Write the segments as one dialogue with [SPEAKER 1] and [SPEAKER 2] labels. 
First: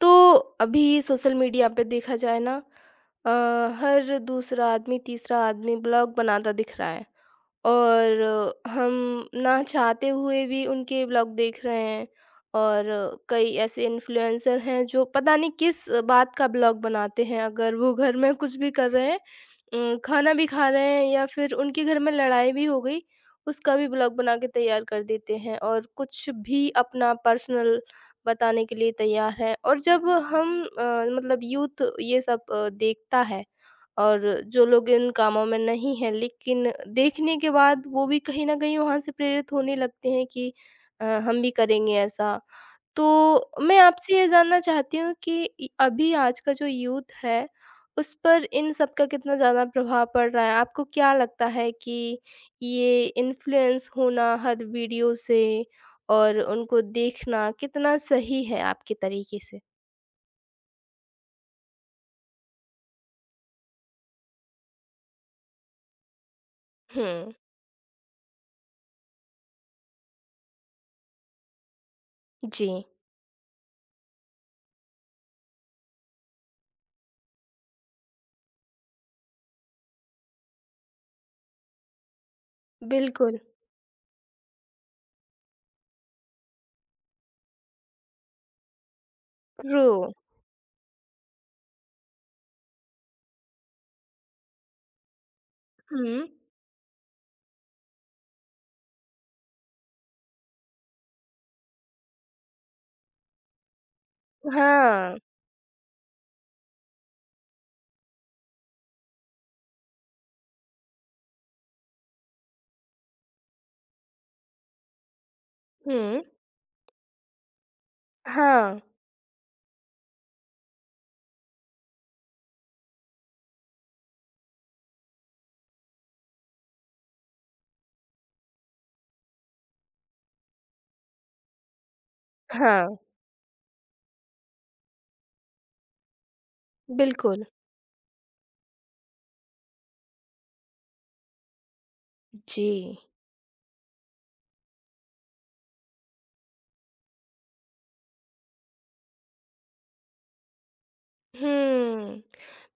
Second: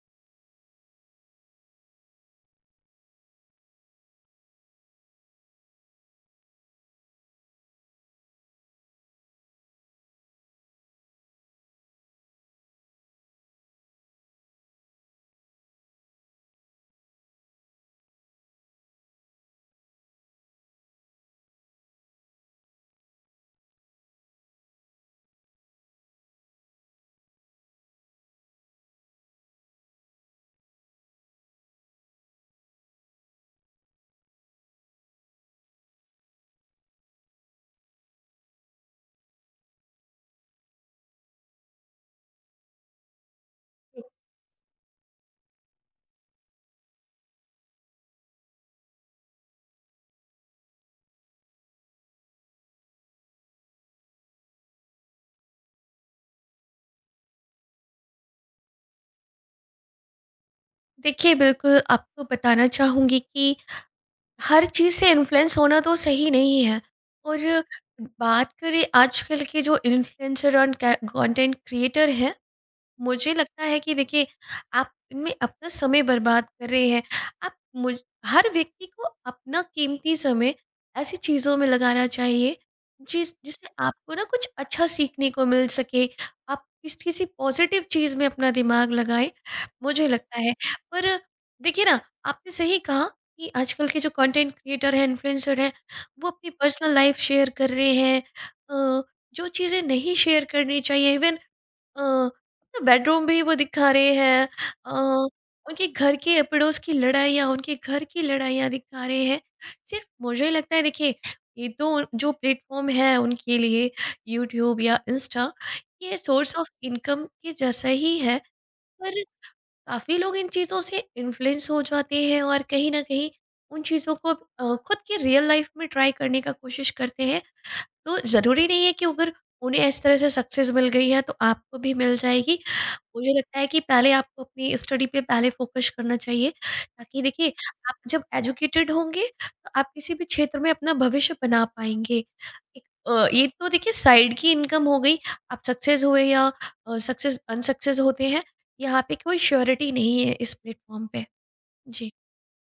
[SPEAKER 1] तो अभी social media पे देखा जाए ना, अ, हर दूसरा आदमी तीसरा आदमी ब्लॉग बनाता दिख रहा है। और हम ना चाहते हुए भी उनके व्लॉग देख रहे हैं। और कई ऐसे इन्फ्लुएंसर हैं जो पता नहीं किस बात का व्लॉग बनाते हैं। अगर वो घर में कुछ भी कर रहे हैं, खाना भी खा रहे हैं, या फिर उनके घर में लड़ाई भी हो गई उसका भी ब्लॉग बना के तैयार कर देते हैं और कुछ भी अपना पर्सनल बताने के लिए तैयार है। और जब हम मतलब यूथ ये सब देखता है, और जो लोग इन कामों में नहीं हैं लेकिन देखने के बाद वो भी कहीं न कहीं वहाँ से प्रेरित होने लगते हैं कि हम भी करेंगे ऐसा। तो मैं आपसे ये जानना चाहती हूँ कि इ अभी आज का जो यूथ है, उस पर इन सब का कितना ज़्यादा प्रभाव पड़ रहा है? आपको क्या लगता है कि ये इन्फ्लुएंस होना हर वीडियो से और उनको देखना कितना सही है आपके तरीके से?
[SPEAKER 2] देखिए, बिल्कुल आपको बताना चाहूँगी कि हर चीज़ से इन्फ्लुएंस होना तो सही नहीं है
[SPEAKER 1] हुँ,
[SPEAKER 2] और बात करें आजकल के जो इन्फ्लुएंसर और कै कंटेंट क्रिएटर हैं
[SPEAKER 1] जी,
[SPEAKER 2] मुझे लगता है कि देखिए, आप इनमें अपना समय बर्बाद कर रहे हैं। आप मुझ हर व्यक्ति को अपना कीमती समय ऐसी चीज़ों में लगाना चाहिए, जिस
[SPEAKER 1] बिल्कुल,
[SPEAKER 2] जिससे आपको ना कुछ अच्छा सीखने को मिल सके। आप किसी पॉज़िटिव चीज़ में अपना दिमाग लगाएँ,
[SPEAKER 1] ट्रू।
[SPEAKER 2] मुझे लगता है। पर देखिए ना, आपने सही कहा कि आजकल के जो कंटेंट क्रिएटर हैं, इन्फ्लुएंसर हैं,
[SPEAKER 1] हुँ।
[SPEAKER 2] वो अपनी पर्सनल लाइफ़ शेयर कर रहे हैं। अ, जो चीज़ें नहीं शेयर करनी चाहिए इवन अ, बेडरूम भी वो दिखा रहे हैं
[SPEAKER 1] हाँ,
[SPEAKER 2] अ, उनके घर के पड़ोस की लड़ाइयाँ, उनके घर की लड़ाइयाँ दिखा रहे हैं। सिर्फ़ मुझे लगता है देखिए, ये तो जो प्लेटफ़ॉर्म है उनके लिए यूट्यूब या इंस्टा, ये
[SPEAKER 1] हुँ।
[SPEAKER 2] सोर्स ऑफ इनकम के जैसा ही है,
[SPEAKER 1] हाँ,
[SPEAKER 2] पर काफ़ी लोग इन चीज़ों से इन्फ्लुएंस हो जाते हैं और कहीं न कहीं उन चीज़ों को खुद के रियल लाइफ़ में ट्राई करने का कोशिश करते हैं। तो ज़रूरी नहीं है कि अगर उन्हें इस तरह से सक्सेस मिल गई है, तो आपको भी मिल जाएगी
[SPEAKER 1] हाँ,
[SPEAKER 2] मुझे लगता है कि पहले आपको अपनी स्टडी पे पहले फोकस करना चाहिए ताकि
[SPEAKER 1] बिल्कुल।
[SPEAKER 2] देखिए आप जब एजुकेटेड होंगे तो आप किसी भी क्षेत्र में अपना भविष्य बना पाएँगे। एक
[SPEAKER 1] जी।
[SPEAKER 2] ये तो देखिए साइड की इनकम हो गई, आप सक्सेस हुए या सक्सेस अनसक्सेस होते हैं, यहाँ पे कोई श्योरिटी नहीं है इस प्लेटफ़ॉर्म पे। जी।
[SPEAKER 1] हुँ।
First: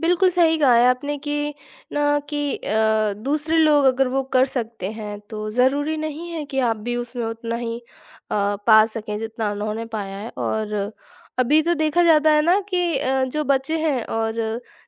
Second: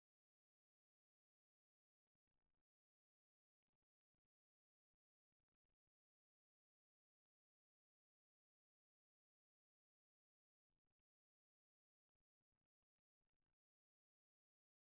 [SPEAKER 1] बिल्कुल सही कहा है आपने कि ना कि दूसरे लोग अगर वो कर सकते हैं तो ज़रूरी नहीं है कि आप भी उसमें उतना ही पा सकें जितना उन्होंने पाया है। और अभी तो देखा जाता है ना कि जो बच्चे हैं, और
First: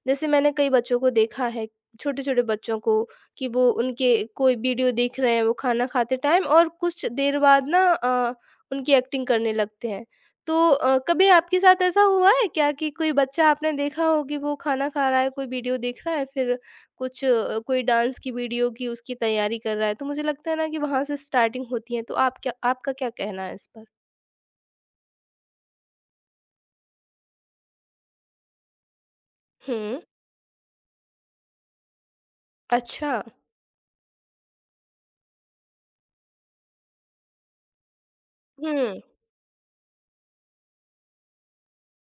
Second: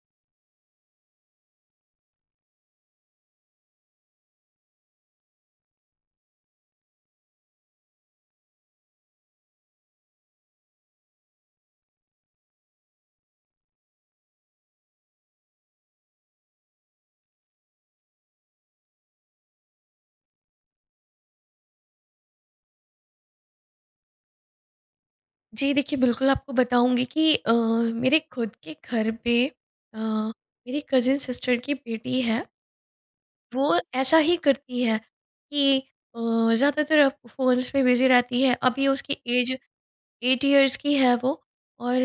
[SPEAKER 1] जैसे मैंने कई बच्चों को देखा है, छोटे-छोटे बच्चों को कि वो उनके कोई वीडियो देख रहे हैं वो खाना खाते टाइम, और कुछ देर बाद ना उनकी एक्टिंग करने लगते हैं। तो कभी आपके साथ ऐसा हुआ है क्या कि कोई बच्चा आपने देखा हो कि वो खाना खा रहा है, कोई वीडियो देख रहा है, फिर कुछ कोई डांस की वीडियो की उसकी तैयारी कर रहा है, तो मुझे लगता है ना कि वहाँ से स्टार्टिंग होती है। तो आप क्या आपका क्या कहना है इस पर?
[SPEAKER 2] जी देखिए, बिल्कुल आपको बताऊँगी कि मेरे खुद के घर पे
[SPEAKER 1] हुँ,
[SPEAKER 2] मेरी कज़िन सिस्टर की बेटी है।
[SPEAKER 1] अच्छा।
[SPEAKER 2] वो ऐसा ही करती है कि अ, ज़्यादातर अब फ़ोन्स में बिज़ी रहती है। अभी
[SPEAKER 1] हुँ,
[SPEAKER 2] उसकी ऐज 8 इयर्स की है वो और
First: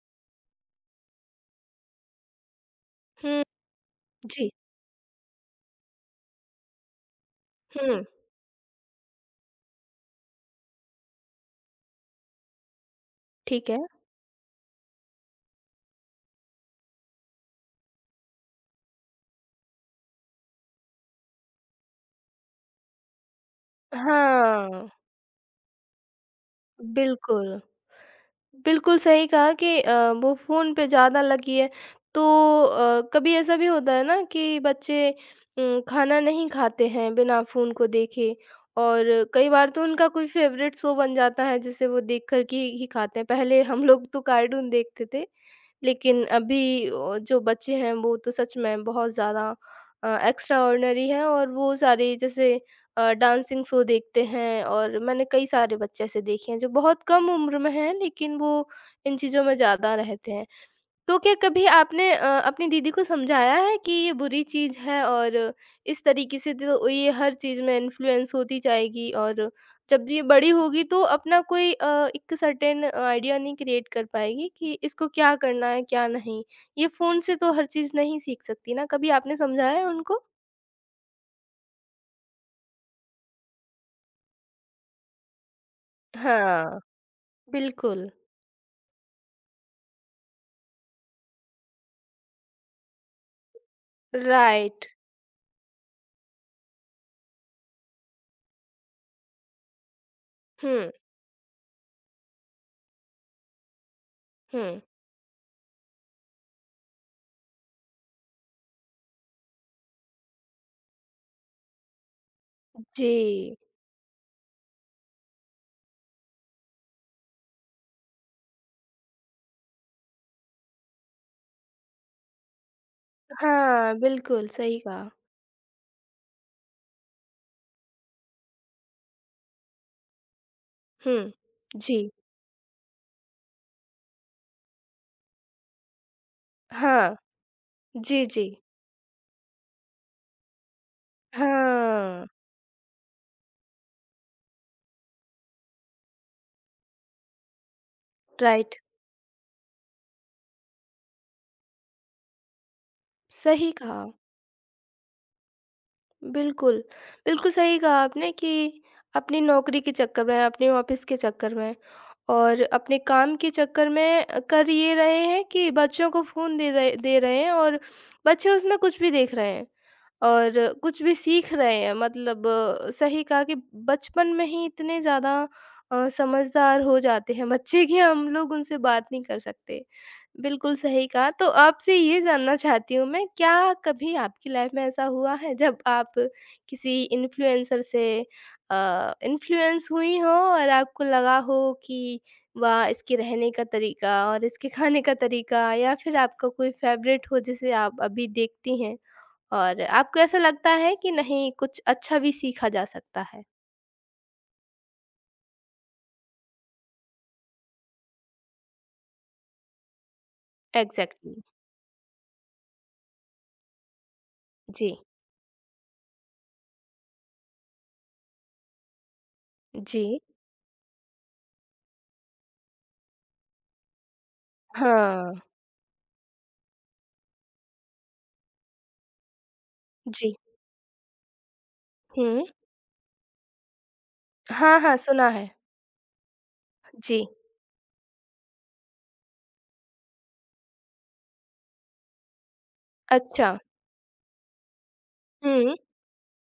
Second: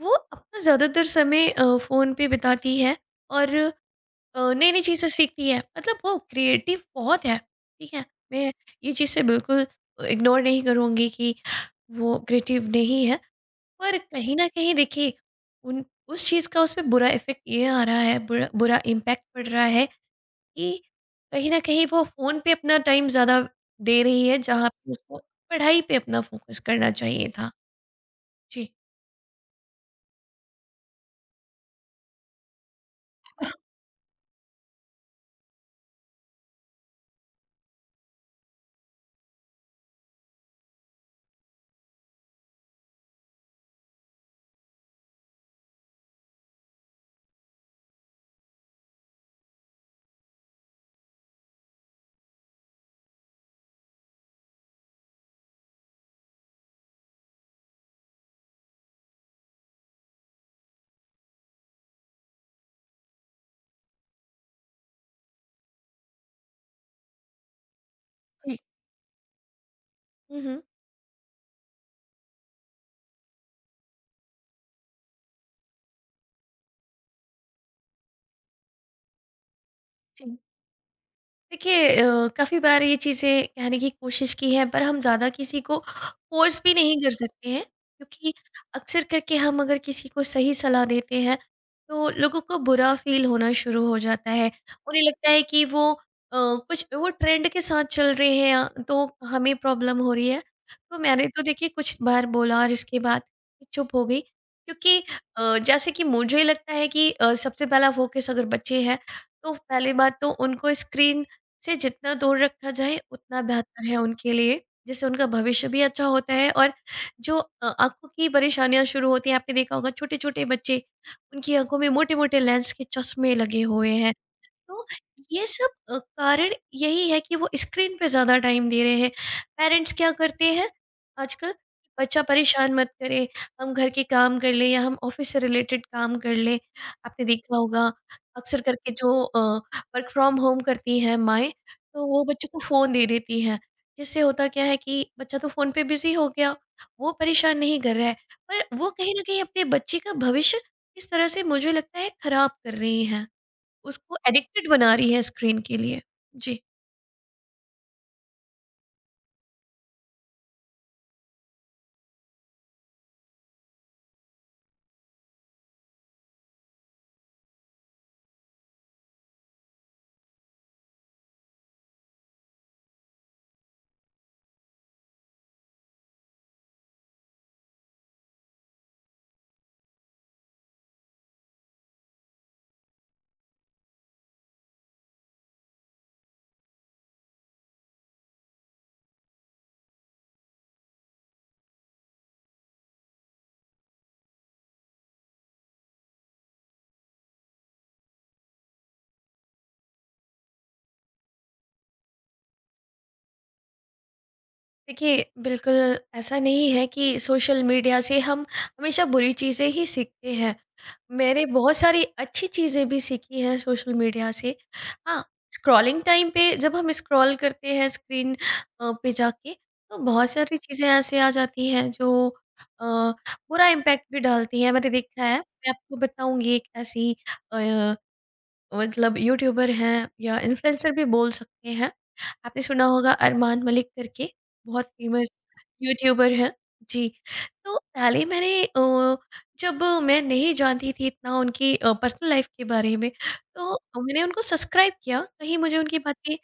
[SPEAKER 2] वो अपना ज़्यादातर समय फ़ोन पे बिताती है
[SPEAKER 1] हुँ,
[SPEAKER 2] और
[SPEAKER 1] जी,
[SPEAKER 2] नई-नई चीज़ें सीखती है। मतलब वो क्रिएटिव बहुत है, ठीक
[SPEAKER 1] हुँ,
[SPEAKER 2] है? मैं ये चीज़ से बिल्कुल इग्नोर नहीं करूँगी कि वो क्रिएटिव नहीं है।
[SPEAKER 1] ठीक है।
[SPEAKER 2] पर कहीं न कहीं देखिए, उन उस चीज़ का उस पे बुरा इफ़ेक्ट ये आ रहा है, बुरा बुरा इम्पैक्ट पड़ रहा है कि कहीं न कहीं वो फ़ोन पे अपना टाइम ज़्यादा दे रही है, जहाँ
[SPEAKER 1] हाँ,
[SPEAKER 2] पे उसको पढ़ाई पे अपना फ़ोकस करना चाहिए था।
[SPEAKER 1] बिल्कुल।
[SPEAKER 2] जी।
[SPEAKER 1] बिल्कुल सही कहा कि वो फ़ोन पे ज़्यादा लगी है। तो कभी ऐसा भी होता है ना कि बच्चे खाना नहीं खाते हैं बिना फ़ोन को देखे, और कई बार तो उनका कोई फ़ेवरेट शो बन जाता है जिसे वो देख कर के ही खाते हैं। पहले हम लोग तो कार्टून देखते थे, लेकिन अभी जो बच्चे हैं वो तो सच में बहुत ज़्यादा एक्स्ट्राऑर्डिनरी हैं, और वो सारे जैसे डांसिंग शो देखते हैं। और मैंने कई सारे बच्चे ऐसे देखे हैं जो बहुत कम उम्र में हैं लेकिन वो इन चीज़ों में ज़्यादा रहते हैं। तो क्या कभी आपने अपनी दीदी को समझाया है कि ये बुरी चीज़ है, और इस तरीके से तो ये हर चीज़ में इन्फ्लुएंस
[SPEAKER 2] जी।
[SPEAKER 1] होती जाएगी, और जब ये
[SPEAKER 2] हुँ,
[SPEAKER 1] बड़ी
[SPEAKER 2] हुँ।
[SPEAKER 1] होगी तो अपना कोई एक सर्टेन आइडिया नहीं क्रिएट कर पाएगी कि इसको क्या करना है क्या नहीं। ये फ़ोन से तो हर चीज़ नहीं सीख सकती ना, कभी आपने समझाया है उनको?
[SPEAKER 2] जी। देखिए काफ़ी बार ये चीज़ें कहने की कोशिश की है पर हम ज़्यादा किसी को फ़ोर्स भी
[SPEAKER 1] हाँ।
[SPEAKER 2] नहीं कर सकते हैं
[SPEAKER 1] बिल्कुल,
[SPEAKER 2] क्योंकि अक्सर करके हम अगर किसी को सही सलाह देते हैं तो लोगों को बुरा फील होना शुरू हो जाता है
[SPEAKER 1] राइट।
[SPEAKER 2] उन्हें लगता है कि वो कुछ वो ट्रेंड के साथ चल रहे हैं तो हमें प्रॉब्लम हो रही है
[SPEAKER 1] हुँ,
[SPEAKER 2] तो मैंने तो देखिए कुछ बार बोला और इसके बाद चुप हो गई
[SPEAKER 1] हुँ।
[SPEAKER 2] क्योंकि जैसे कि मुझे लगता है कि सबसे पहला फोकस अगर बच्चे हैं तो पहली बात तो उनको स्क्रीन से जितना दूर रखा जाए उतना
[SPEAKER 1] जी।
[SPEAKER 2] बेहतर है उनके लिए जिससे उनका भविष्य भी अच्छा होता है और जो आंखों की परेशानियां शुरू होती हैं आपने देखा होगा छोटे छोटे बच्चे उनकी आंखों में मोटे मोटे लेंस के चश्मे लगे हुए
[SPEAKER 1] हाँ,
[SPEAKER 2] हैं
[SPEAKER 1] बिल्कुल सही
[SPEAKER 2] तो
[SPEAKER 1] कहा।
[SPEAKER 2] ये सब कारण यही है कि वो स्क्रीन पे ज़्यादा टाइम दे रहे हैं। पेरेंट्स क्या करते हैं
[SPEAKER 1] हुँ,
[SPEAKER 2] आजकल,
[SPEAKER 1] जी।
[SPEAKER 2] बच्चा परेशान मत करे, हम घर के काम कर लें या हम ऑफ़िस से रिलेटेड काम कर लें।
[SPEAKER 1] हाँ,
[SPEAKER 2] आपने देखा होगा
[SPEAKER 1] जी, जी।
[SPEAKER 2] अक्सर करके जो वर्क फ्रॉम होम करती हैं माएँ, तो वो
[SPEAKER 1] हाँ,
[SPEAKER 2] बच्चों को फ़ोन दे देती हैं। जिससे होता क्या है कि बच्चा तो फ़ोन पे बिज़ी हो गया, वो परेशान नहीं कर रहा है,
[SPEAKER 1] राइट।
[SPEAKER 2] पर वो कहीं न कहीं अपने बच्चे का भविष्य इस तरह से मुझे लगता है खराब कर रही हैं।
[SPEAKER 1] सही कहा,
[SPEAKER 2] उसको एडिक्टेड बना रही है स्क्रीन के लिए। जी।
[SPEAKER 1] बिल्कुल। बिल्कुल सही कहा आपने कि अपनी नौकरी के चक्कर में, अपने ऑफ़िस के चक्कर में और अपने काम के चक्कर में कर ये रहे हैं कि बच्चों को फ़ोन दे रहे हैं, और बच्चे उसमें कुछ भी देख रहे हैं। और कुछ भी सीख रहे हैं, मतलब सही कहा कि बचपन में ही इतने ज़्यादा समझदार हो जाते हैं बच्चे कि हम लोग उनसे बात नहीं कर सकते। बिल्कुल सही कहा, तो आपसे ये जानना चाहती हूँ मैं, क्या कभी आपकी लाइफ़ में ऐसा हुआ है जब आप किसी इन्फ्लुएंसर से इन्फ्लुएंस हुई हो और आपको लगा हो कि वाह! इसके रहने का तरीका और इसके खाने का तरीका, या फिर आपका कोई फ़ेवरेट हो जिसे आप अभी देखती हैं? और आपको ऐसा लगता है कि नहीं, कुछ अच्छा भी सीखा जा सकता है?
[SPEAKER 2] देखिए, बिल्कुल ऐसा नहीं है कि सोशल मीडिया से हम हमेशा बुरी चीज़ें ही सीखते हैं।
[SPEAKER 1] एग्ज़ैक्टली।
[SPEAKER 2] मैंने बहुत सारी अच्छी चीज़ें भी सीखी हैं सोशल मीडिया से।
[SPEAKER 1] जी,
[SPEAKER 2] हाँ, स्क्रॉलिंग टाइम पे जब हम स्क्रॉल करते हैं स्क्रीन पे जाके तो
[SPEAKER 1] जी।
[SPEAKER 2] बहुत सारी चीज़ें ऐसे आ जाती हैं जो अ, बुरा इम्पैक्ट भी डालती हैं। मैंने देखा
[SPEAKER 1] हाँ,
[SPEAKER 2] है, मैं आपको बताऊँगी एक ऐसी अ मतलब यूट्यूबर हैं
[SPEAKER 1] जी।
[SPEAKER 2] या इन्फ्लुएंसर भी बोल सकते हैं।
[SPEAKER 1] हुँ।
[SPEAKER 2] आपने सुना होगा अरमान मलिक करके
[SPEAKER 1] हाँ,
[SPEAKER 2] बहुत
[SPEAKER 1] हाँ,
[SPEAKER 2] फ़ेमस
[SPEAKER 1] सुना है।
[SPEAKER 2] यूट्यूबर हैं। जी,
[SPEAKER 1] जी,
[SPEAKER 2] तो पहले मैंने जब मैं नहीं जानती थी इतना उनकी पर्सनल लाइफ़ के बारे में,
[SPEAKER 1] अच्छा।
[SPEAKER 2] तो मैंने उनको सब्सक्राइब किया। कहीं
[SPEAKER 1] हुँ,
[SPEAKER 2] मुझे उनकी बातें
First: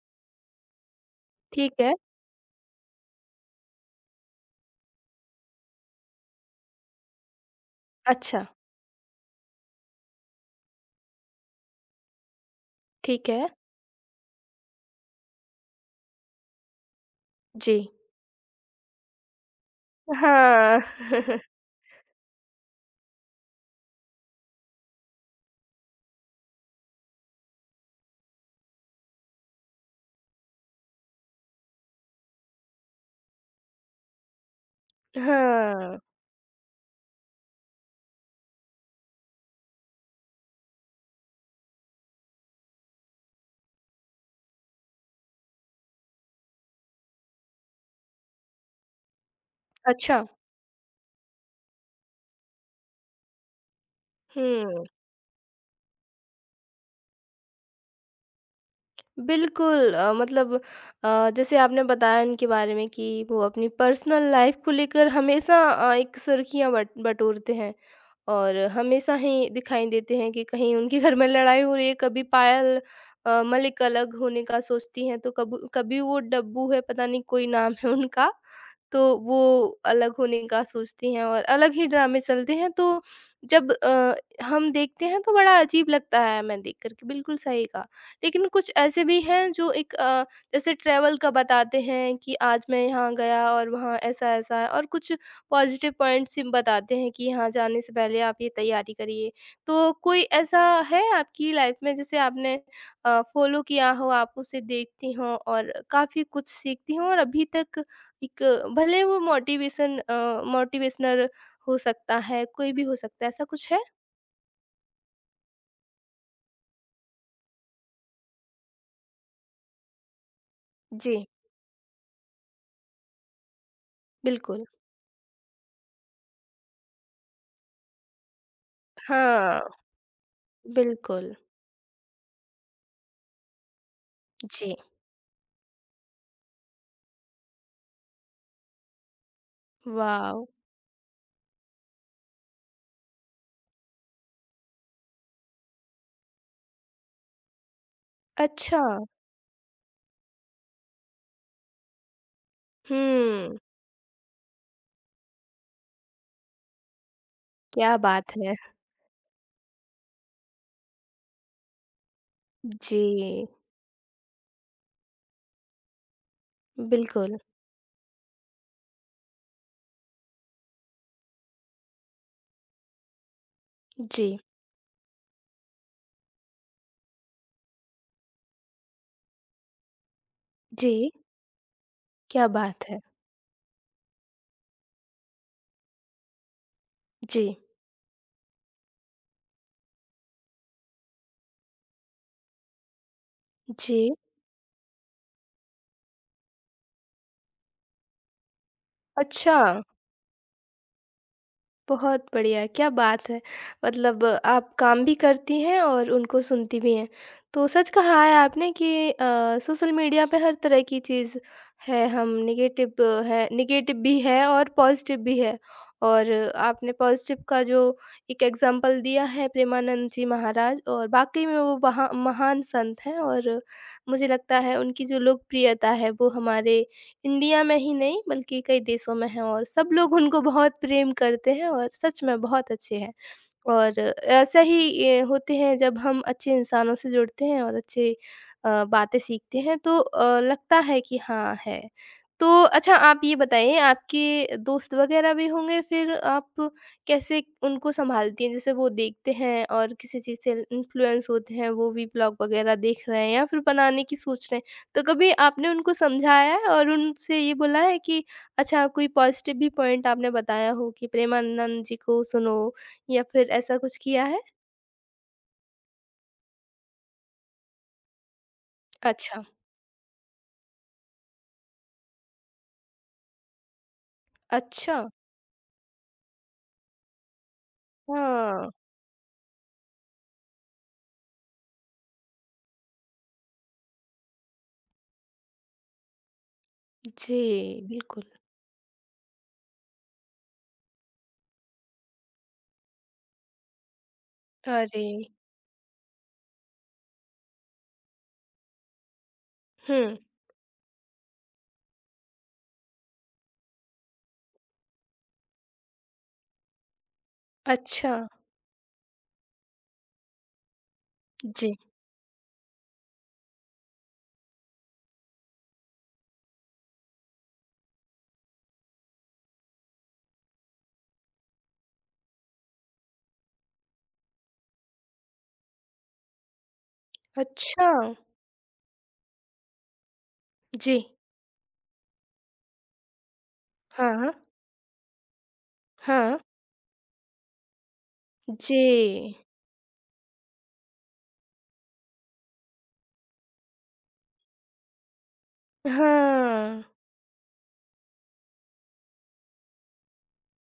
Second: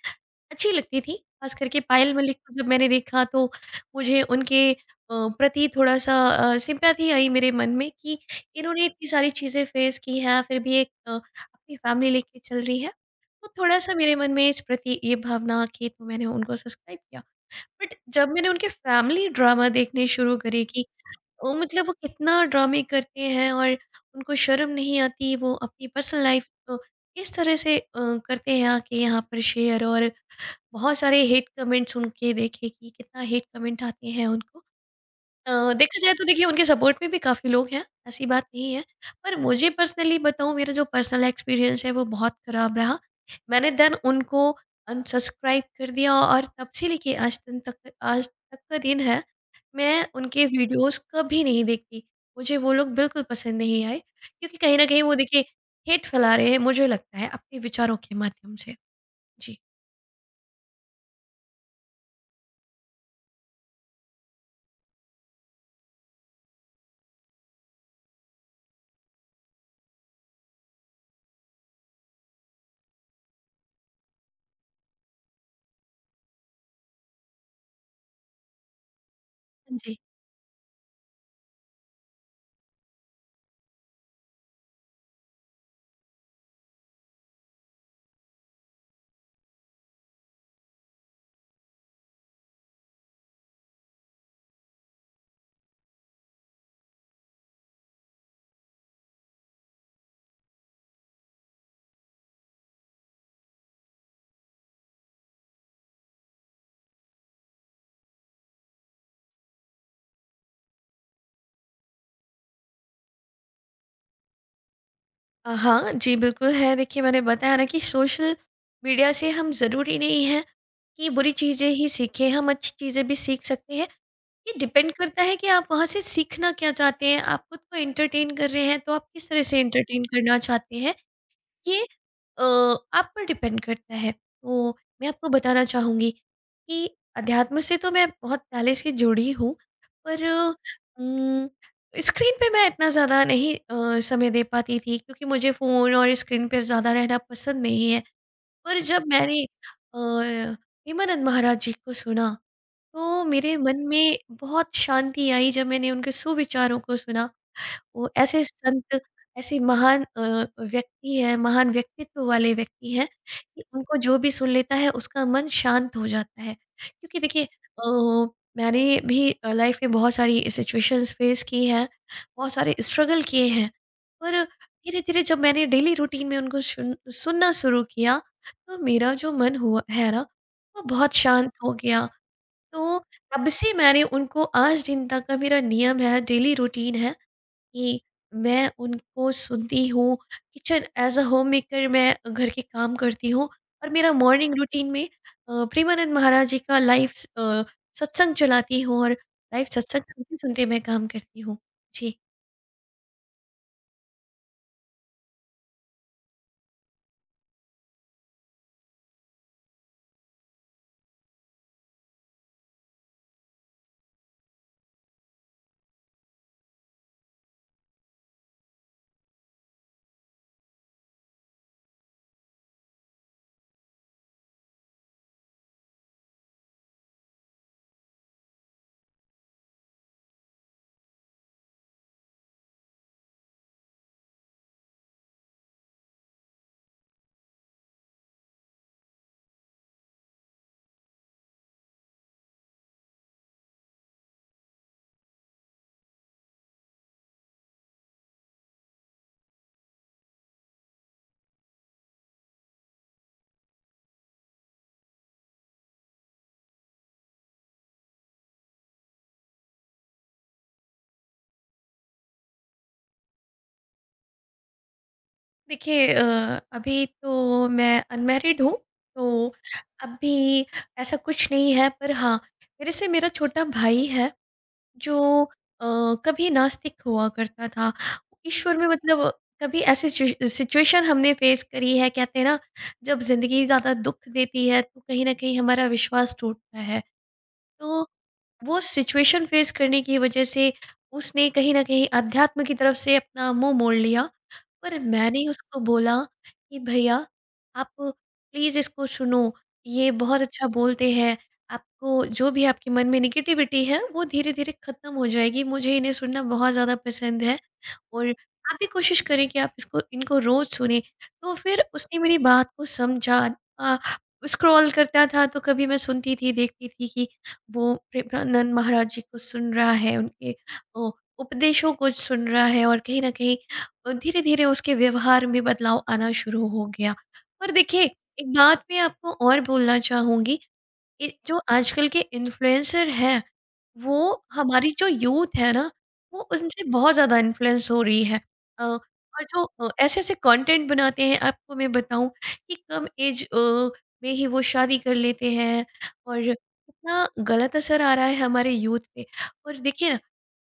[SPEAKER 2] अच्छी लगती थी, ख़ास
[SPEAKER 1] ठीक
[SPEAKER 2] करके
[SPEAKER 1] है।
[SPEAKER 2] पायल मलिक को जब मैंने देखा तो मुझे उनके प्रति थोड़ा-सा सिम्पैथी आई मेरे मन में कि
[SPEAKER 1] अच्छा,
[SPEAKER 2] इन्होंने इतनी सारी चीज़ें फ़ेस की हैं, फिर भी एक अपनी फ़ैमिली लेके चल रही हैं।
[SPEAKER 1] ठीक
[SPEAKER 2] तो
[SPEAKER 1] है।
[SPEAKER 2] थोड़ा-सा मेरे मन में इस प्रति ये भावना कि तो मैंने उनको सब्सक्राइब किया।
[SPEAKER 1] जी।
[SPEAKER 2] बट जब मैंने उनके फ़ैमिली ड्रामा देखने शुरू करे
[SPEAKER 1] हाँ।
[SPEAKER 2] कि वो मतलब वो कितना ड्रामे करते हैं और उनको शर्म नहीं आती, वो अपनी पर्सनल लाइफ़ को इस तरह से करते हैं आके यहाँ पर शेयर और बहुत सारे हेट कमेंट्स उनके देखे कि कितना हेट कमेंट आते हैं उनको
[SPEAKER 1] हाँ,
[SPEAKER 2] देखा जाए तो देखिए उनके सपोर्ट में भी काफ़ी लोग हैं ऐसी बात नहीं है पर मुझे पर्सनली बताऊँ मेरा जो पर्सनल एक्सपीरियंस है वो बहुत ख़राब रहा मैंने देन उनको अनसब्सक्राइब कर दिया और तब से लेके आज दिन तक आज तक का दिन है मैं
[SPEAKER 1] अच्छा।
[SPEAKER 2] उनके वीडियोस कभी नहीं देखती मुझे वो लोग बिल्कुल पसंद नहीं आए क्योंकि कहीं
[SPEAKER 1] हुँ,
[SPEAKER 2] ना कहीं वो देखिए हेट फैला रहे हैं मुझे लगता है अपने विचारों के माध्यम से। जी।
[SPEAKER 1] बिल्कुल, मतलब, जैसे आपने बताया इनके बारे में कि वो अपनी पर्सनल लाइफ़ को लेकर हमेशा एक सुर्खियाँ बट बटोरते हैं। और हमेशा ही दिखाई देते हैं कि कहीं उनके घर में लड़ाई हो रही है, कभी पायल मलिक अलग होने का सोचती हैं, तो कब कभी वो डब्बू है, पता नहीं कोई नाम है उनका, तो वो
[SPEAKER 2] जी।
[SPEAKER 1] अलग होने का सोचती हैं और अलग ही ड्रामे चलते हैं। तो जब हम देखते हैं तो बड़ा अजीब लगता है, मैं देख कर के बिल्कुल सही कहा। लेकिन कुछ ऐसे भी हैं जो एक जैसे ट्रैवल का बताते हैं कि आज मैं यहाँ गया और वहाँ ऐसा ऐसा है, और कुछ पॉज़िटिव पॉइंट्स सिम बताते हैं कि यहाँ जाने से पहले आप ये तैयारी करिए। तो कोई ऐसा है आपकी लाइफ़ में जिसे आपने फ़ॉलो किया हो, आप उसे देखती हों और काफ़ी कुछ सीखती हों, और अभी तक एक भले वो मोटिवेशन मोटिवेशनल हो सकता है, कोई भी हो सकता है, ऐसा कुछ है?
[SPEAKER 2] हाँ, जी, बिल्कुल है। देखिए, मैंने बताया ना कि सोशल मीडिया से हम ज़रूरी नहीं है कि
[SPEAKER 1] जी,
[SPEAKER 2] बुरी चीज़ें ही सीखें, हम अच्छी चीज़ें भी सीख सकते हैं। ये
[SPEAKER 1] बिल्कुल।
[SPEAKER 2] डिपेंड करता है कि आप वहाँ से सीखना क्या चाहते हैं, आप खुद को एंटरटेन कर रहे हैं, तो आप किस तरह से
[SPEAKER 1] हाँ,
[SPEAKER 2] एंटरटेन करना चाहते हैं।
[SPEAKER 1] बिल्कुल।
[SPEAKER 2] ये अ, आप पर डिपेंड करता है।
[SPEAKER 1] जी।
[SPEAKER 2] तो मैं आपको बताना चाहूँगी कि अध्यात्म से तो मैं बहुत पहले से जुड़ी हूँ, पर
[SPEAKER 1] वाव!
[SPEAKER 2] उम, स्क्रीन पे मैं इतना ज़्यादा नहीं समय दे पाती थी क्योंकि मुझे फ़ोन और स्क्रीन पे ज़्यादा रहना पसंद नहीं है। पर
[SPEAKER 1] अच्छा।
[SPEAKER 2] जब मैंने अ, हेमानंद महाराज जी को सुना, तो मेरे
[SPEAKER 1] हुँ,
[SPEAKER 2] मन में बहुत शांति आई जब मैंने उनके सुविचारों को सुना।
[SPEAKER 1] क्या
[SPEAKER 2] वो
[SPEAKER 1] बात
[SPEAKER 2] ऐसे
[SPEAKER 1] है।
[SPEAKER 2] संत, ऐसे महान व्यक्ति हैं, महान व्यक्तित्व वाले व्यक्ति
[SPEAKER 1] जी,
[SPEAKER 2] हैं कि उनको जो भी सुन लेता है उसका मन शांत हो जाता है। क्योंकि
[SPEAKER 1] बिल्कुल।
[SPEAKER 2] देखिए मैंने भी लाइफ़ में बहुत सारी सिचुएशंस फेस की हैं, बहुत सारे स्ट्रगल किए हैं।
[SPEAKER 1] जी,
[SPEAKER 2] पर धीरे-धीरे जब मैंने डेली रूटीन में उनको सुनना शुरू किया, तो मेरा जो मन हुआ है ना, वो
[SPEAKER 1] जी।
[SPEAKER 2] बहुत शांत हो गया।
[SPEAKER 1] क्या बात
[SPEAKER 2] तो
[SPEAKER 1] है!
[SPEAKER 2] तब से मैंने उनको आज दिन तक का मेरा नियम है, डेली रूटीन है
[SPEAKER 1] जी,
[SPEAKER 2] कि मैं उनको सुनती हूँ, किचन एज़ अ होममेकर मैं घर के काम करती हूँ और मेरा
[SPEAKER 1] जी।
[SPEAKER 2] मॉर्निंग रूटीन में प्रेमानंद महाराज जी का लाइव सत्संग चलाती हूँ और
[SPEAKER 1] अच्छा,
[SPEAKER 2] लाइव सत्संग सुनते-सुनते मैं काम करती हूँ। जी,
[SPEAKER 1] बहुत बढ़िया, क्या बात है! मतलब आप काम भी करती हैं और उनको सुनती भी हैं। तो सच कहा है आपने कि सोशल मीडिया पे हर तरह की चीज़ है, हम नेगेटिव है नेगेटिव भी है और पॉज़िटिव भी है। और आपने पॉज़िटिव का जो एक एग्ज़ाम्पल दिया है, प्रेमानंद जी महाराज, और वाक़ई में वो वहा महान संत हैं। और मुझे लगता है उनकी जो लोकप्रियता है वो हमारे इंडिया में ही नहीं बल्कि कई देशों में हैं, और सब लोग उनको बहुत प्रेम करते हैं और सच में बहुत अच्छे हैं। और ऐसा ही ये होते हैं जब हम अच्छे इंसानों से जुड़ते हैं और अच्छे बातें सीखते हैं, तो लगता है कि हाँ है। तो अच्छा आप ये बताइए, आपके दोस्त वग़ैरह भी होंगे, फिर आप कैसे उनको सँभालती हैं? जैसे वो देखते हैं और किसी चीज़ से इन्फ्लुएंस होते हैं, वो भी ब्लॉग वग़ैरह देख रहे हैं या फिर बनाने की सोच रहे हैं। तो कभी आपने उनको समझाया है और उनसे ये बोला है कि अच्छा कोई पॉज़िटिव भी पॉइंट आपने बताया हो कि प्रेमानंद जी को सुनो, या फिर ऐसा कुछ किया है?
[SPEAKER 2] देखिए अभी तो मैं अनमैरिड हूँ,
[SPEAKER 1] अच्छा।
[SPEAKER 2] तो अभी ऐसा कुछ नहीं है पर हाँ, मेरे से मेरा छोटा भाई है।
[SPEAKER 1] अच्छा,
[SPEAKER 2] जो अ, कभी नास्तिक हुआ करता था।
[SPEAKER 1] हाँ।
[SPEAKER 2] ईश्वर में मतलब कभी ऐसी सिचुएशन हमने फेस करी है कहते हैं ना जब ज़िंदगी ज़्यादा दुःख देती है तो कहीं न कहीं हमारा विश्वास टूटता है।
[SPEAKER 1] जी,
[SPEAKER 2] तो
[SPEAKER 1] बिल्कुल।
[SPEAKER 2] वो सिचुएशन फेस करने की वजह से उसने कहीं न कहीं अध्यात्म की तरफ से अपना मुँह मोड़ लिया। पर
[SPEAKER 1] अरे!
[SPEAKER 2] मैंने उसको बोला कि भैया आप प्लीज़ इसको सुनो, ये
[SPEAKER 1] हुँ,
[SPEAKER 2] बहुत अच्छा बोलते हैं, आपको जो भी आपके मन में नेगेटिविटी है वो धीरे-धीरे ख़त्म हो जाएगी, मुझे इन्हें सुनना बहुत ज़्यादा पसंद है।
[SPEAKER 1] अच्छा।
[SPEAKER 2] और आप भी कोशिश करें कि आप इसको इनको रोज़ सुने। तो
[SPEAKER 1] जी।
[SPEAKER 2] फिर उसने मेरी बात को समझा अ, स्क्रॉल करता था तो कभी मैं सुनती थी, देखती थी कि वो प्रेमानंद महाराज जी को सुन रहा है, उनके ओ उपदेशों को सुन रहा है और कहीं न कहीं धीरे-धीरे उसके व्यवहार में बदलाव आना शुरू हो गया। पर
[SPEAKER 1] अच्छा,
[SPEAKER 2] देखिए, एक बात मैं आपको और बोलना चाहूँगी
[SPEAKER 1] जी।
[SPEAKER 2] ये जो आजकल के इन्फ्लुएंसर हैं,
[SPEAKER 1] हाँ, हाँ,
[SPEAKER 2] वो हमारी जो यूथ है ना,
[SPEAKER 1] हाँ
[SPEAKER 2] वो उनसे बहुत ज़्यादा इन्फ्लुएंस हो रही है।
[SPEAKER 1] जी।
[SPEAKER 2] और जो ऐसे-ऐसे कंटेंट बनाते हैं, आपको मैं बताऊँ कि कम एज में ही वो शादी कर लेते हैं और
[SPEAKER 1] हाँ,
[SPEAKER 2] कितना गलत असर आ रहा है हमारे यूथ पे। और देखिए ना,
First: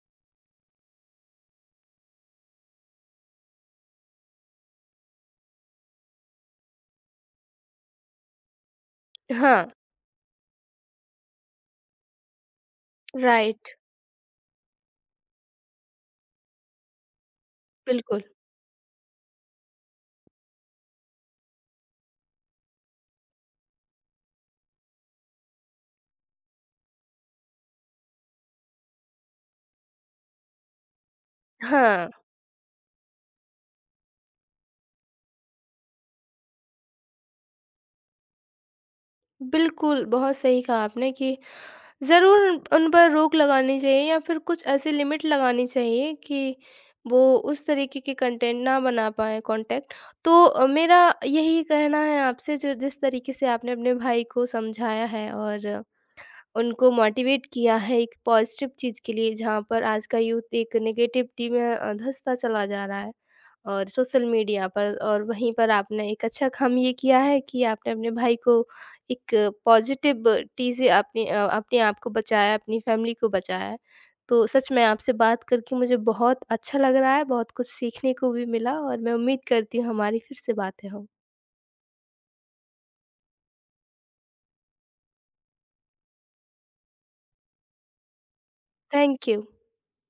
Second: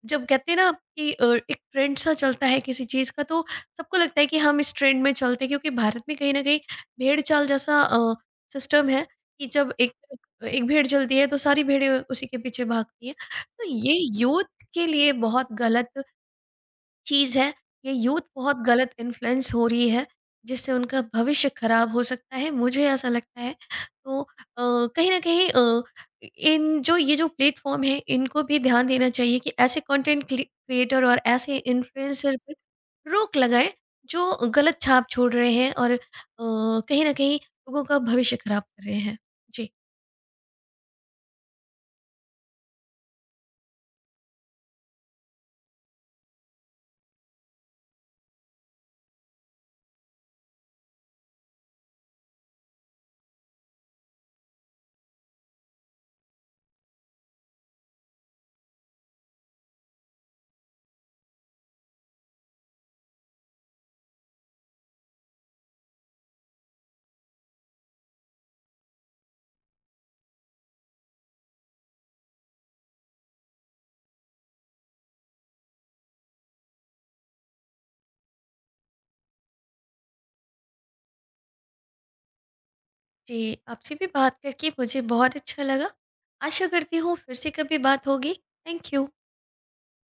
[SPEAKER 2] जब कहते हैं ना कि एक ट्रेंड सा चलता है किसी चीज़ का, तो सबको लगता है कि हम इस ट्रेंड में चलते हैं क्योंकि भारत में कहीं न कहीं भेड़-चाल जैसा सिस्टम है कि
[SPEAKER 1] हाँ,
[SPEAKER 2] जब एक एक भेड़ चलती है तो सारी भेड़ें उसी के पीछे भागती हैं। तो
[SPEAKER 1] राइट,
[SPEAKER 2] ये यूथ के लिए बहुत गलत चीज़ है, ये यूथ
[SPEAKER 1] बिल्कुल।
[SPEAKER 2] बहुत गलत इन्फ्लुएंस हो रही है, जिससे उनका भविष्य खराब हो सकता है, मुझे ऐसा लगता है। तो कहीं न कहीं इन जो ये जो प्लेटफ़ॉर्म है, इनको भी ध्यान देना चाहिए कि ऐसे कंटेंट क्लि क्रिएटर और ऐसे
[SPEAKER 1] हाँ,
[SPEAKER 2] इन्फ्लुएंसर पे रोक लगाएँ, जो गलत छाप छोड़ रहे हैं और कहीं न कहीं लोगों का भविष्य खराब कर रहे हैं। जी।
[SPEAKER 1] बिल्कुल, बहुत सही कहा आपने कि ज़रूर उन पर रोक लगानी चाहिए, या फिर कुछ ऐसी लिमिट लगानी चाहिए कि वो उस तरीके के कंटेंट ना बना पाएँ कंटेंट। तो मेरा यही कहना है आपसे, जो जिस तरीके से आपने अपने भाई को समझाया है और उनको मोटिवेट किया है एक पॉज़िटिव चीज़ के लिए, जहाँ पर आज का यूथ एक नेगेटिविटी में धँसता चला जा रहा है, और सोशल मीडिया पर, और वहीं पर आपने एक अच्छा काम ये किया है कि आपने अपने भाई को एक पॉज़िटिविटी से आपने अपने आप को बचाया, अपनी फ़ैमिली को बचाया। है। तो सच में आपसे बात करके मुझे बहुत अच्छा लग रहा है, बहुत कुछ सीखने को भी मिला, और मैं उम्मीद करती हूँ हमारी फिर से बातें हों।
[SPEAKER 2] जी, आपसे भी बात करके मुझे बहुत अच्छा लगा। आशा करती हूँ फिर से कभी बात होगी। Thank you.
[SPEAKER 1] Thank you.